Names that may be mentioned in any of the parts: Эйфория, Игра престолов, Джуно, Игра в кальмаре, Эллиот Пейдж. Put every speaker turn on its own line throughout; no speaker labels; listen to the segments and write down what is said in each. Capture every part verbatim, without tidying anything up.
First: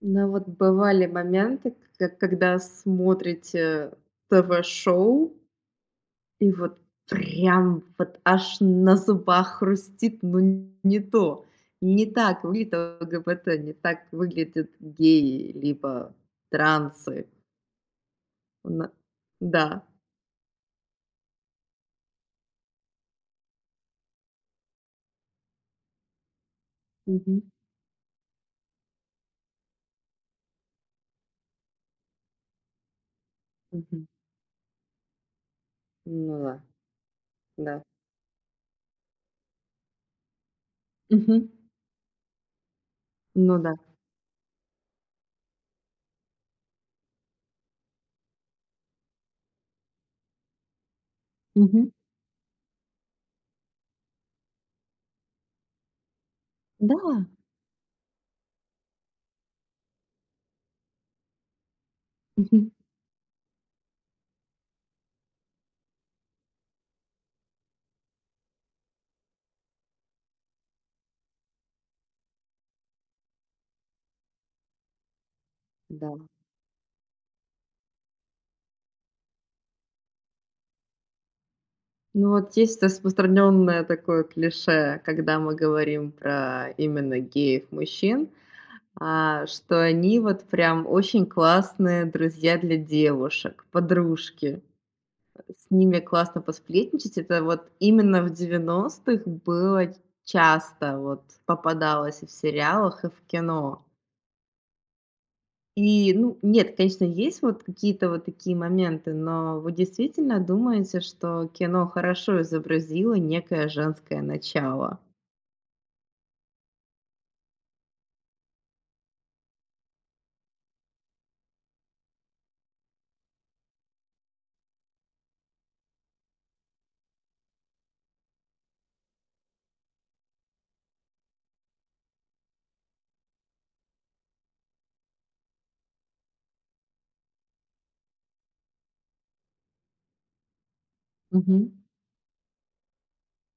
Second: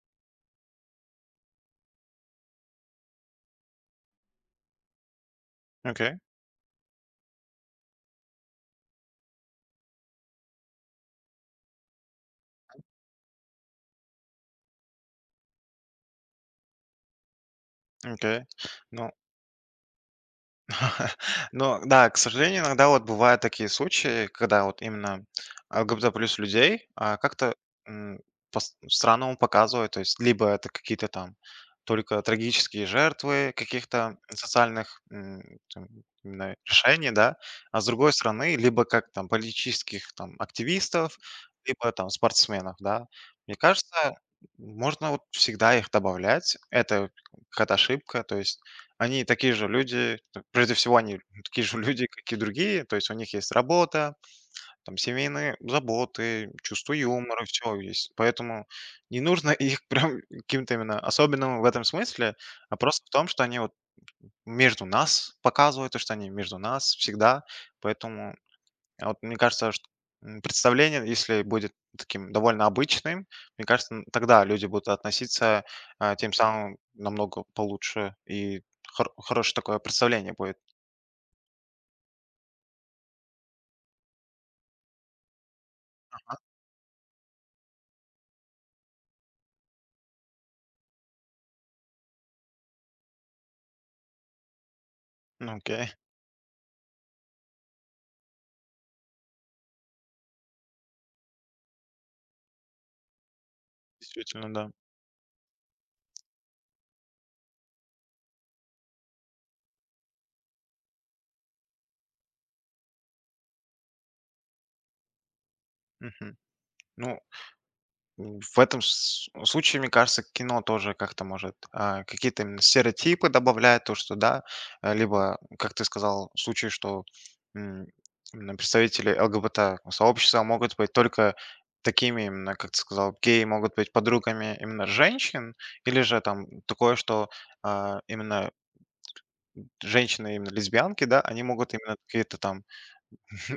Ну вот бывали моменты, к когда смотрите ТВ-шоу,
Окей,
и вот прям вот аж на зубах хрустит, ну не то. Не так выглядит ЛГБТ, не так выглядят геи, либо трансы.
окей.
На
Ну,
да.
ну да, к сожалению, иногда вот бывают такие случаи, когда вот именно ЛГБТ плюс людей а,
Мгм.
как-то м, пос- по-странному показывают, то есть либо это какие-то там только трагические жертвы
Мгм.
каких-то социальных м, там,
Ну да,
именно решений, да, а
да.
с другой стороны, либо как там политических там активистов,
Мгм.
либо там спортсменов, да. Мне
Ну да.
кажется, можно вот всегда их добавлять, это какая-то ошибка, то есть Они такие же люди, т прежде всего, они такие же
Мгм.
люди, как и другие, то есть у них есть работа, там семейные заботы, чувство
Да.
юмора, всё есть. Поэтому не нужно их прям каким-то именно особенным в этом смысле,
Мгм.
а просто в том, что они вот между нас показывают, то, что они между нас всегда. Поэтому а вот мне кажется, что м, представление, если будет таким довольно обычным, мне кажется, м, тогда люди будут относиться,
Да.
а, тем самым намного получше, и хоро хорошее такое представление будет.
Ну, вот есть распространенное такое клише, когда мы говорим про именно геев-мужчин, а, что они вот прям очень классные друзья для девушек, подружки.
Ну,
С
окей,
ними классно посплетничать. Это вот именно в девяностых было часто, вот попадалось и в сериалах, и в кино.
действительно, да.
И, ну, нет, конечно, есть вот какие-то вот такие моменты, но вы действительно думаете, что кино хорошо изобразило некое женское начало?
Мгм. Ну, М, В этом с- случае, мне кажется, кино тоже как-то может а, какие-то именно стереотипы добавляет, то, что, да, э, либо, как ты сказал, случай, что м, именно представители ЛГБТ-сообщества могут быть только такими, именно, как ты сказал, геи могут быть подругами именно женщин, или же там такое, что а, именно женщины, именно лесбиянки, да, они
Мгм.
могут именно какие-то там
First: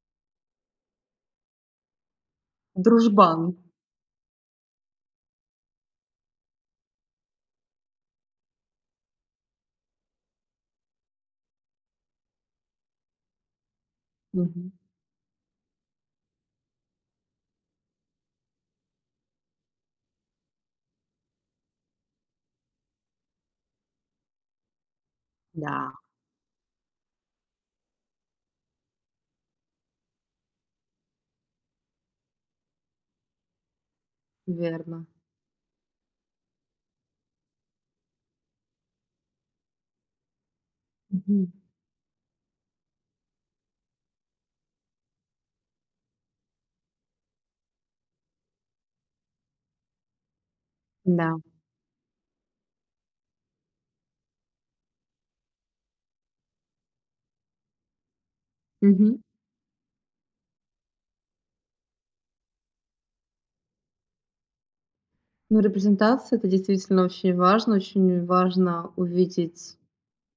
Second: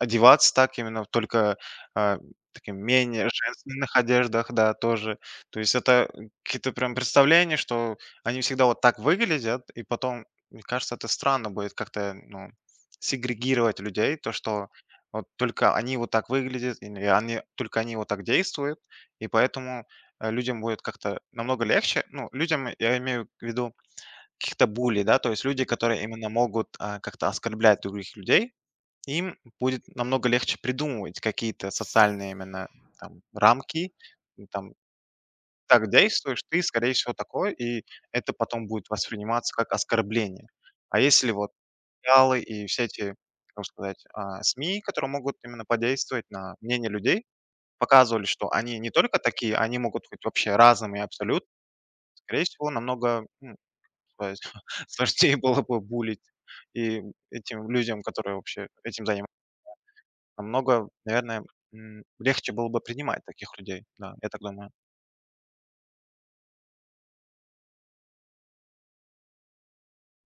Одеваться так именно, вот только, а, таким менее
Дружбан.
женственных одеждах, да, тоже. То есть это какие-то прям представления, что они всегда вот так выглядят, и потом, мне кажется, это странно будет как-то, ну, сегрегировать людей, то, что
Мгм.
вот только они вот так выглядят, или они только они вот так действуют, и поэтому, э, людям будет как-то намного легче. Ну, людям, я имею в виду каких-то булли, да, то есть люди,
Да,
которые именно могут, а, как-то оскорблять других людей. Им будет намного легче придумывать какие-то социальные именно там рамки. Ну, там,
верно.
так действуешь ты, скорее всего, такой, и это потом будет восприниматься как оскорбление. А если вот
Мгм.
сериалы и все эти, как сказать, а, СМИ, которые могут именно подействовать на мнение людей, показывали, что они не только такие, они могут быть вообще разными и
Да.
абсолютно, скорее всего, намного м, то есть сложнее было бы булить и этим людям, которые вообще этим
Мгм.
занимаются. Намного, наверное, м, легче было бы принимать таких людей. Да, я так думаю.
Ну, репрезентация — это действительно очень важно. Очень важно увидеть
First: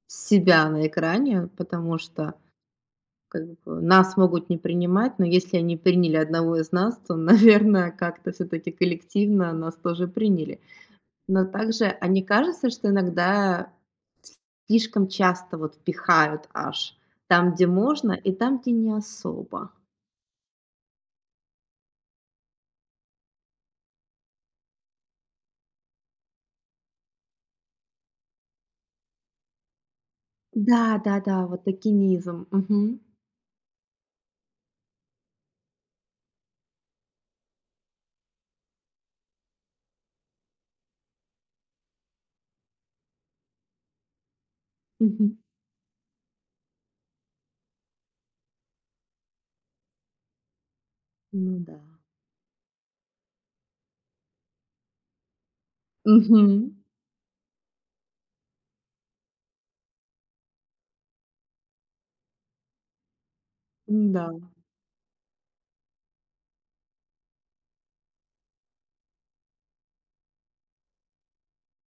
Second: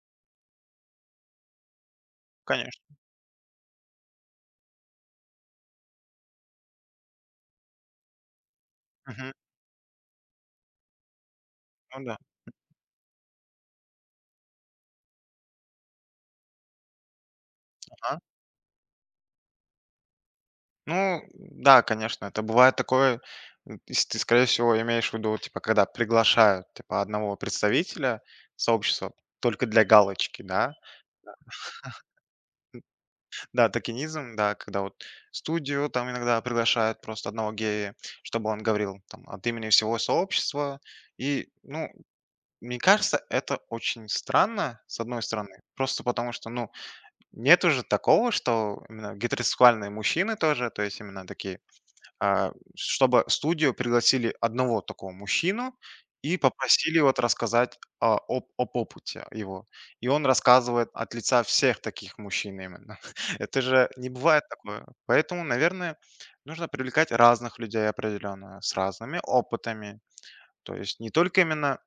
себя на экране, потому что,
Конечно.
как бы, нас могут не принимать, но если они приняли одного из нас, то, наверное, как-то все таки
Мгм.
коллективно нас тоже приняли. Но также,
Ну
а
да.
не кажется, что иногда слишком часто вот пихают аж там, где можно,
Ага.
и там, где не особо?
Ну да, конечно, это бывает такое. М, если ты, скорее всего, имеешь в виду, типа, когда приглашают, типа, одного представителя сообщества только для галочки, да?
Да-да-да, вот токенизм. Мгм.
Да, токенизм, да, когда вот студию там иногда приглашают просто одного гея, чтобы он говорил там от имени всего сообщества. И, ну, мне кажется, это очень странно, с одной
Мгм.
стороны, просто потому что, ну, Нет уже такого, что именно гетеросексуальные мужчины тоже, то есть именно
Ну
такие,
да.
а, чтобы студию пригласили одного такого мужчину и
Мгм.
попросили вот рассказать а, об, об опыте его. И он рассказывает от лица всех таких мужчин именно. Это же не
Да.
бывает такое. Поэтому, наверное, нужно привлекать разных людей определенно, с разными опытами. То есть не только именно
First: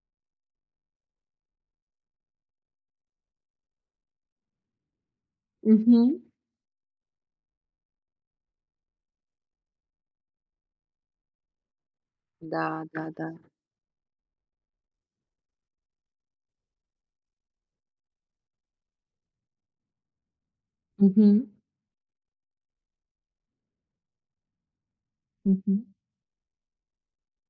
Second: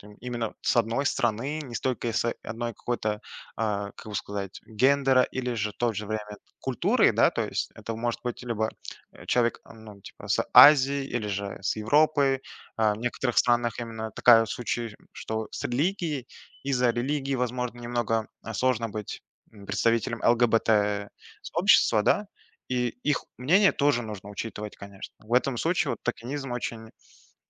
там. Именно с одной страны, не столько с одной какой-то, а, как бы сказать, гендера или же в то же
Мгм.
время культуры, да, то есть это может быть либо э, человек, а, ну, типа, с Азии или же с Европы.
Да,
А, В
да-да.
некоторых странах именно такая вот случай, что с религией, из-за религии, возможно, немного а, сложно быть м, представителем
Мгм.
ЛГБТ-сообщества, да, и их мнение тоже нужно учитывать, конечно. В этом
Мгм.
случае вот токенизм очень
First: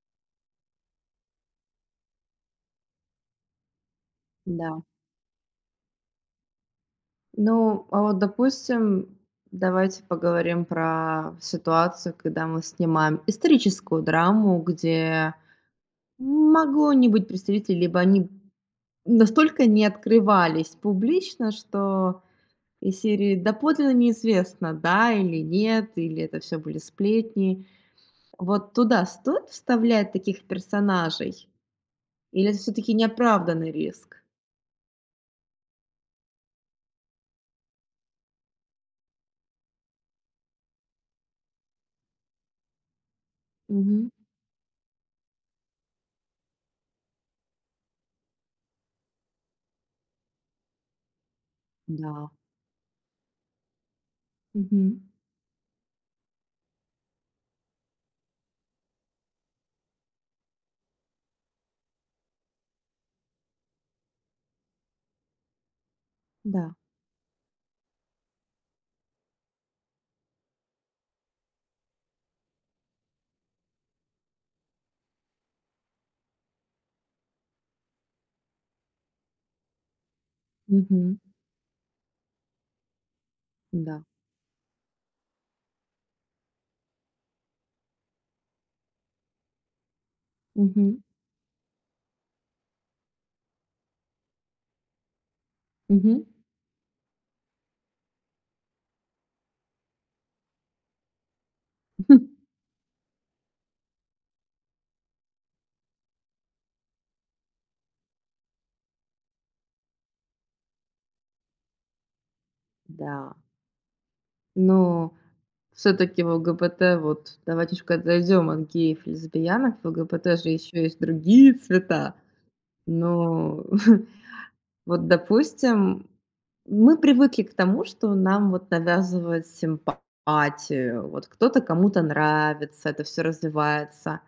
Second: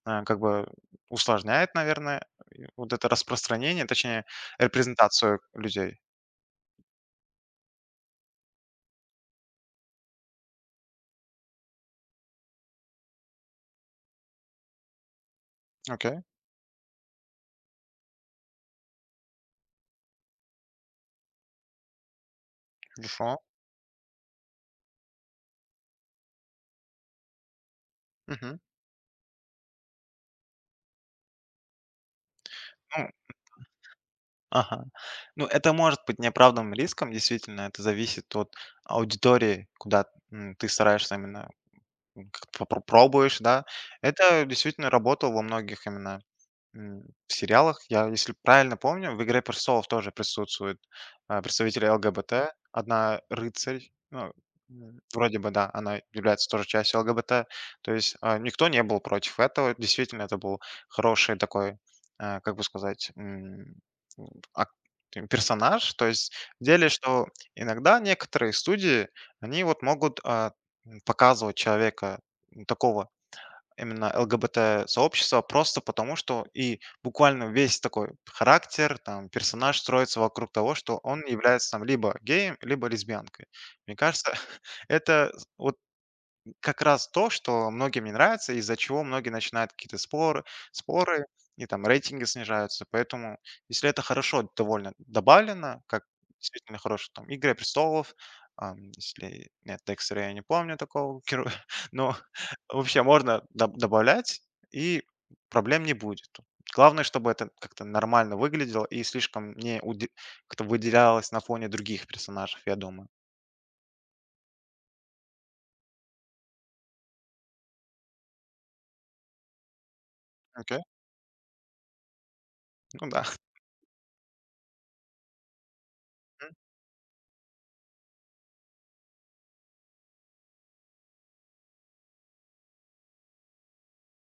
а, как бы усложняет, наверное, и вот это распространение, точнее,
Да.
репрезентацию людей.
Ну, а вот, допустим, давайте поговорим про ситуацию, когда мы снимаем историческую драму, где
Окей,
могло не быть представителей, либо они настолько не открывались публично, что из серии
хорошо.
доподлинно неизвестно, да или нет, или это все были сплетни.
Мгм.
Вот туда стоит вставлять таких персонажей или это все таки
Ну,
неоправданный риск?
ага. Ну, это может быть неоправданным риском, действительно, это зависит от аудитории, куда м, ты стараешься именно м, как-то попро- пробуешь, да.
Мгм.
Это действительно работало во многих именно. М, в сериалах, я, если правильно помню, в "Игре престолов" тоже присутствуют, а, представители
Да.
ЛГБТ. Одна рыцарь, ну, м,
Мгм.
вроде бы, да, она является тоже частью ЛГБТ. То есть, а, никто не был против этого. Действительно, это был хороший такой, а, как бы сказать, м, ак персонаж. То есть в
Да.
деле, что иногда некоторые студии, они вот могут, а, м, показывать человека, такого Именно ЛГБТ-сообщества, просто потому что и буквально весь такой характер, там, персонаж строится вокруг того, что
Мгм.
он является там либо геем, либо лесбиянкой. Мне
Да.
кажется, это вот как раз то, что многим не нравится, из-за чего многие начинают какие-то споры,
Мгм.
споры и там рейтинги снижаются. Поэтому, если это хорошо довольно добавлено, как
Мгм.
действительно хорошо там "Игры престолов", ам, если нет "Декстера", я не помню такого героя, но вообще можно доб добавлять, и проблем не будет. Главное, чтобы это как-то нормально выглядело и слишком не уди как-то выделялось на фоне других персонажей, я думаю.
Да. Но все таки в ЛГБТ вот давайте немножко отойдем от геев и лесбиянок. В ЛГБТ же еще
Окей,
есть другие цвета,
ну да.
но вот, допустим,
Мгм.
мы привыкли к тому, что нам вот навязывают симпатию, вот кто-то кому-то нравится, это все развивается.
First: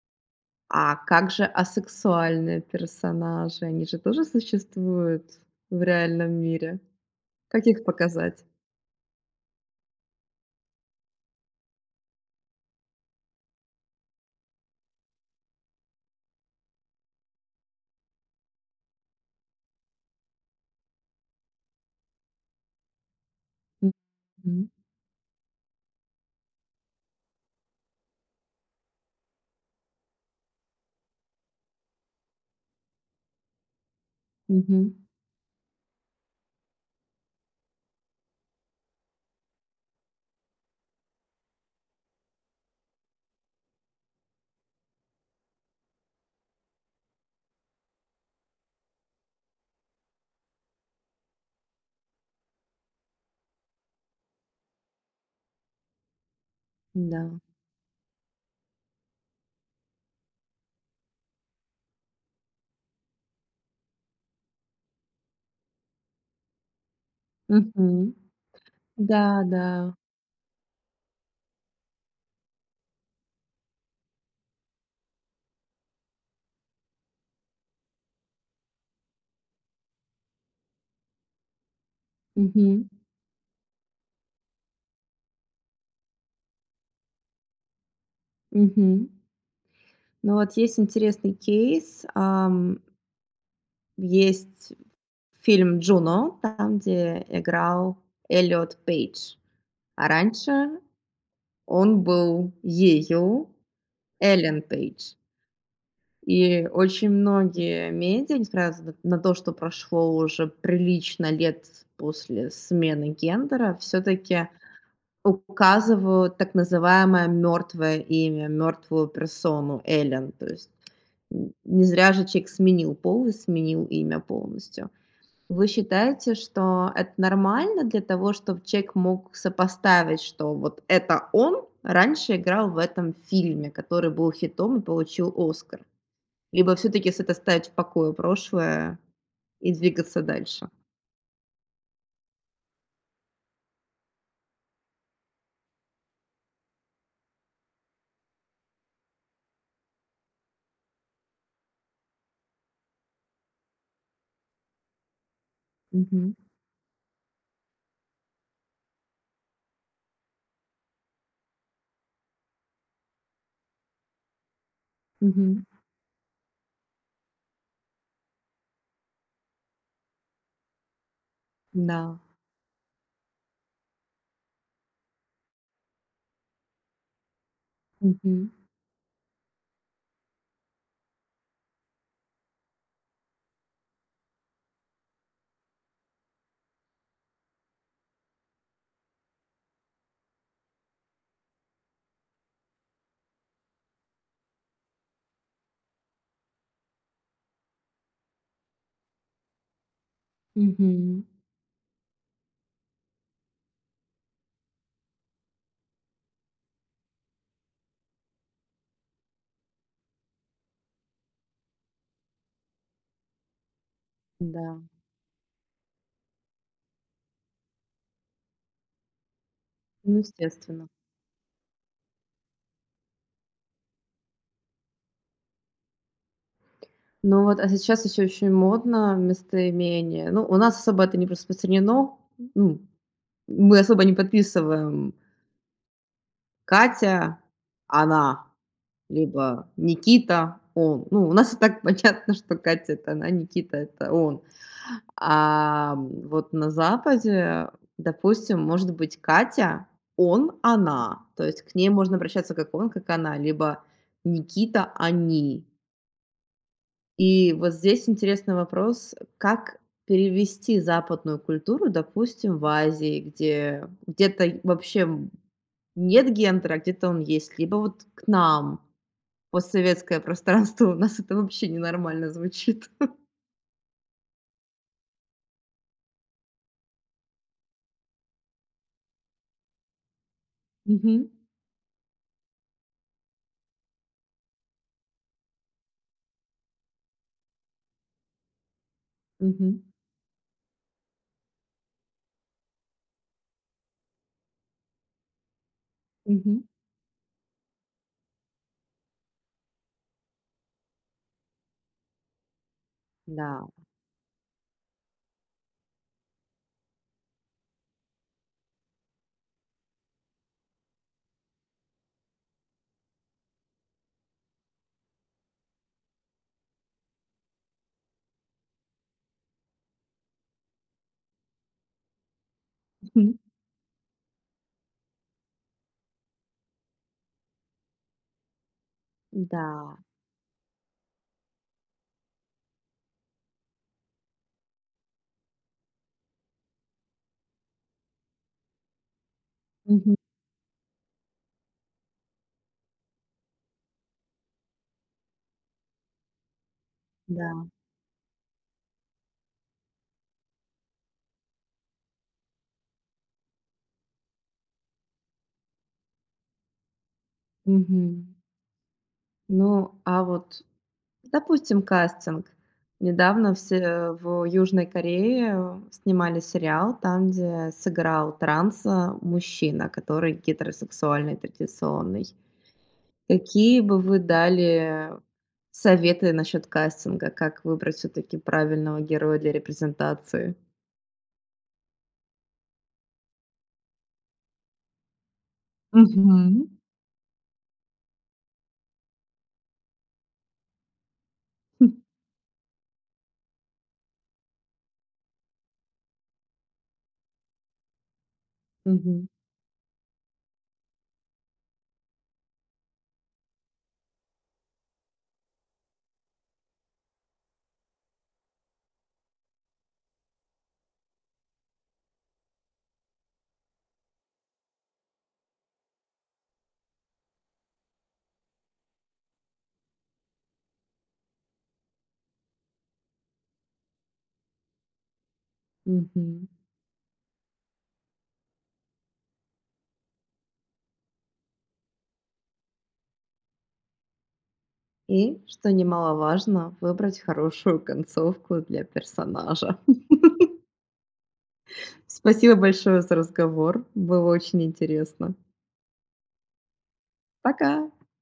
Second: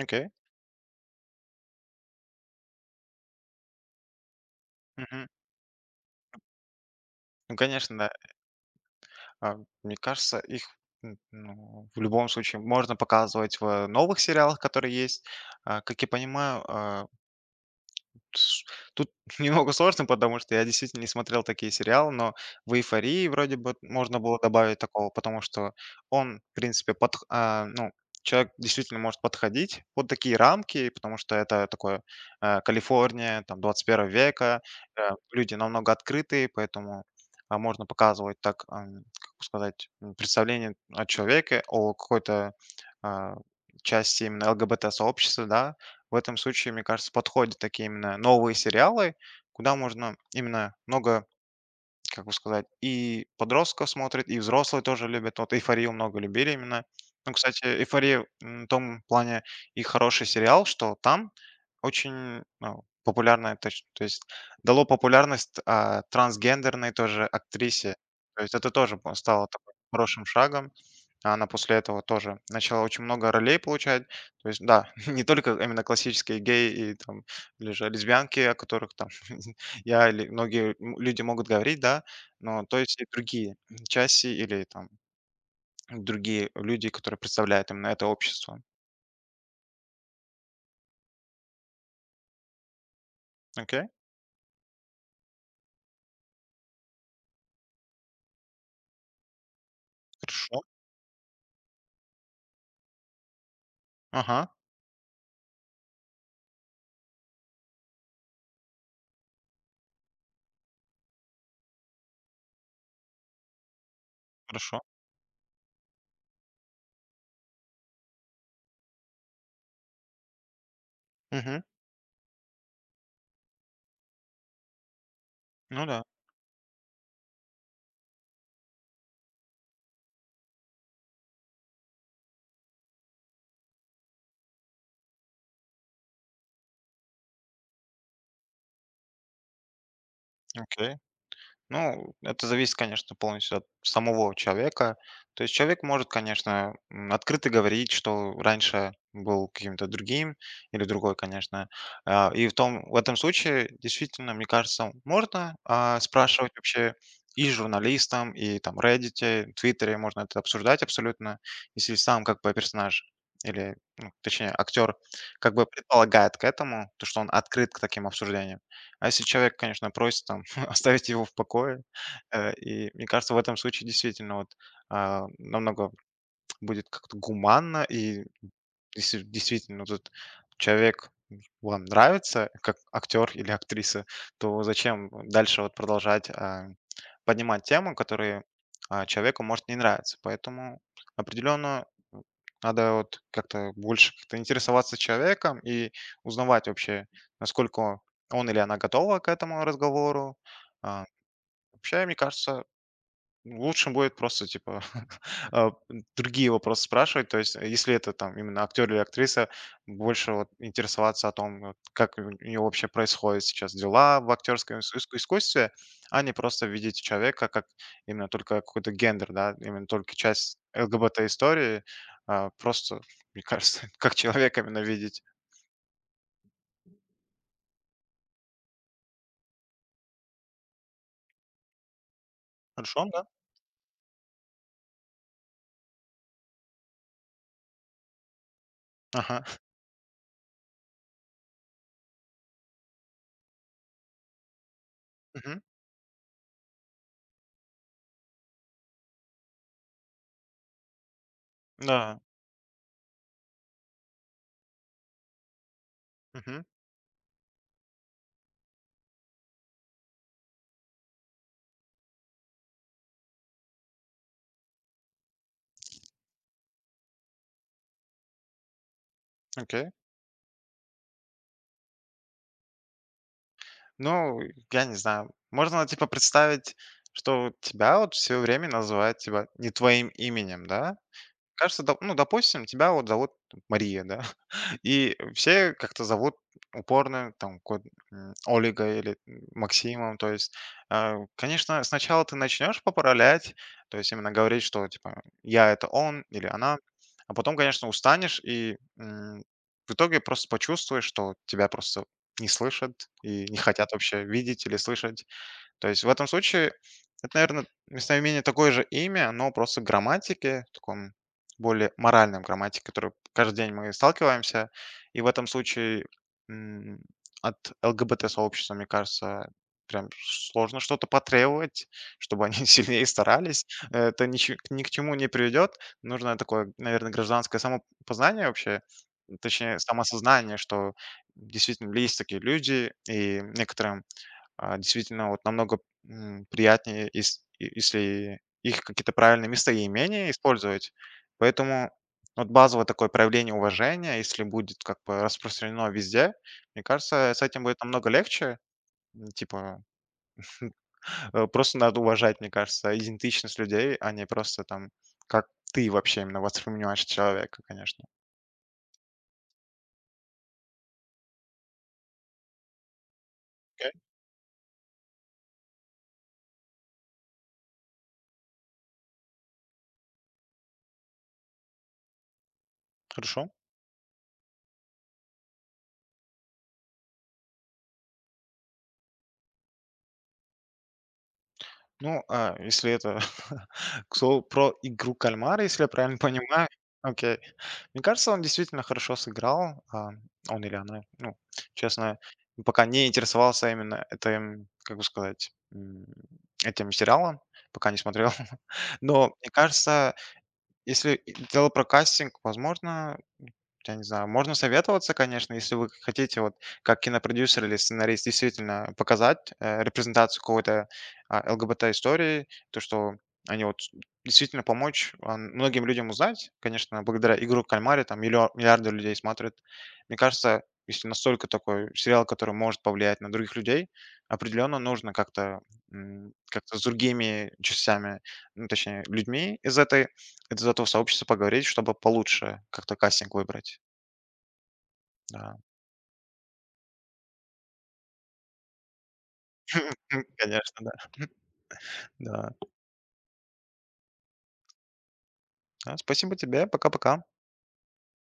Окей.
А как же асексуальные персонажи? Они же тоже существуют
Мгм.
в реальном мире.
Ну,
Как их
конечно, да.
показать?
А, мне кажется, их н ну, в любом случае можно показывать в новых сериалах, которые есть. А, как я понимаю, а тут немного сложно, потому что я действительно не смотрел такие сериалы, но в "Эйфории" вроде бы можно было
Мгм.
добавить такого, потому что он, в принципе, подх а, ну, человек действительно может подходить под такие рамки, потому что это такое, э, Калифорния, там, двадцать первого века,
Мгм.
э, люди намного открытые, поэтому, а, можно показывать так, ам, как бы сказать, м, представление о человеке, о какой-то, а, части именно ЛГБТ-сообщества, да. В этом случае, мне кажется, подходят такие именно новые сериалы, куда можно именно много как бы сказать, и подростков смотрит, и взрослые тоже любят. Вот "Эйфорию" много любили именно.
Да.
Ну, кстати, "Эйфория", м, в том плане и хороший сериал, что там очень, ну, популярная, то есть то есть дало популярность, а, трансгендерной тоже
Мгм.
актрисе. То есть это тоже по
Да,
стало
да.
такой хорошим шагом. А она после этого тоже начала очень много ролей получать. То есть да, не только именно классические геи и там или же лесбиянки, о которых там я или многие м люди могут говорить, да, но то
Мгм.
есть и другие части или там другие люди, которые представляют именно это общество.
Мгм. Ну, вот есть интересный кейс. Ам,
Окей,
есть фильм "Джуно", там, где играл Эллиот Пейдж, а
хорошо.
раньше он был ею,
Ага,
Эллен Пейдж. И очень многие медиа, несмотря з на то, что прошло уже прилично лет после смены гендера, все таки
хорошо.
указывают так называемое мертвое имя, мертвую персону Эллен. То есть н
Мгм.
не зря же человек сменил пол и сменил имя полностью. Вы
Ну да,
считаете, что это нормально для того, чтобы человек мог сопоставить, что вот это он раньше играл в этом фильме, который был хитом и получил Оскар? Либо все-таки с это ставить в покое прошлое и двигаться дальше?
окей. Ну, это зависит, конечно, полностью от самого человека. То есть человек может, конечно, м, открыто говорить, что раньше был каким-то другим или другой, конечно. А, И в, том, в этом случае, действительно, мне кажется, можно а,
Мгм.
спрашивать вообще и журналистам, и там Reddit, Твиттере, можно это обсуждать абсолютно, если сам как бы персонаж или, ну, точнее, актер как
Мгм.
бы предполагает к этому, то, что он открыт к таким обсуждениям. А если человек, конечно, просит там оставить его в покое.
Да.
Э, и мне кажется, в этом случае действительно вот а, намного будет как-то гуманно, и
Мгм.
если действительно тут человек вам нравится как актер или актриса, то зачем дальше вот продолжать а, поднимать темы, которые а, человеку может не нравиться. Поэтому определенно надо вот как-то больше как-то интересоваться человеком и узнавать вообще, насколько он или она готова к этому разговору, а,
Мгм.
вообще, мне кажется, лучше будет просто, типа, а, другие вопросы спрашивать. То есть, э, если это там именно актер или актриса, больше вот интересоваться о том, вот, как у нее вообще происходят сейчас дела в
Да.
актерском ис- иску- искусстве, а не просто видеть человека как именно только какой-то гендер, да, именно только
Ну,
часть
естественно.
ЛГБТ-истории, а просто, мне кажется, как человека именно видеть.
Ну вот, а сейчас еще очень модно местоимение. Ну, у нас особо это не распространено. Ну,
Хорошо, да?
мы особо не подписываем Катя — она,
Ага.
либо Никита — он. Ну, у нас и так понятно, что Катя — это она, Никита — это он.
Мгм.
А, вот на Западе, допустим, может быть Катя — он, она. То есть к ней можно
Да.
обращаться как он, как она, либо Никита — они.
Мгм.
И вот здесь интересный вопрос, как перевести западную культуру, допустим, в Азии, где где-то вообще нет гендера, а где-то он есть, либо вот к нам,
Окей.
постсоветское пространство, у нас это вообще ненормально звучит.
Ну, я не знаю. Можно, типа, представить, что вот тебя вот все время называют, типа, не твоим именем, да?
Мгм.
Кажется, доп ну, допустим, тебя вот зовут Мария, да? И все как-то зовут упорно, там, ко- м, Олега или м,
Мгм.
Максимом, то есть, а, конечно, сначала ты начнешь поправлять, то есть именно говорить, что, типа, я— это он или
Мгм.
она, а потом, конечно, устанешь и м, в итоге просто почувствуешь, что тебя просто не слышат и не
Да.
хотят вообще видеть или слышать. То есть в этом случае это, наверное, местоимение такое же имя, но просто в грамматике, таком более моральном грамматике, которой каждый день мы сталкиваемся. И в этом случае м, от ЛГБТ-сообщества, мне кажется, прям сложно что-то потребовать, чтобы они сильнее
Мгм.
старались. Это ниче- ни к чему не приведет. Нужно такое, наверное, гражданское самопознание вообще, точнее,
Да.
самосознание, что действительно есть такие люди, и некоторым а, действительно, вот намного, м, приятнее, ес е если их какие-то правильные
Мгм.
местоимения использовать. Поэтому вот базовое такое проявление уважения, если будет как бы распространено везде, мне кажется, с
Да.
этим будет намного легче. М, типа, э, просто надо уважать, мне кажется, идентичность людей, а не просто там, как ты вообще именно воспринимаешь человека, конечно.
Мгм. Ну, а вот допустим, кастинг. Недавно
Окей,
все в Южной Корее снимали сериал, там, где сыграл транса мужчина, который гетеросексуальный, традиционный.
хорошо.
Какие бы вы дали советы насчет кастинга? Как выбрать все-таки правильного героя для репрезентации?
Ну, а, если это к слову про игру кальмара, если я правильно
Мгм.
понимаю. Окей. Мне кажется, он действительно хорошо сыграл, а, он или она. Ну,
Хм.
честно, пока не интересовался именно этим, как бы сказать, м, этим сериалом, пока не смотрел.
Мгм.
Но мне кажется, если дело про кастинг, возможно, я не знаю, можно советоваться, конечно, если вы хотите, вот как кинопродюсер или сценарист, действительно показать э, репрезентацию какой-то а, ЛГБТ-истории, то, что они вот действительно помочь а, многим людям узнать, конечно, благодаря «Игру в кальмаре» там миллио- миллиарды людей смотрят. Мне кажется, если настолько такой сериал, который может повлиять на других людей, определенно нужно как-то м,
Мгм.
как-то с другими частями, ну, точнее, людьми из этой из этого сообщества поговорить, чтобы получше как-то кастинг выбрать.
И,
Да.
что немаловажно, выбрать хорошую концовку для персонажа.
конечно, да. Да.
Спасибо большое за разговор. Было очень интересно.
Да, спасибо тебе. Пока-пока.
Пока.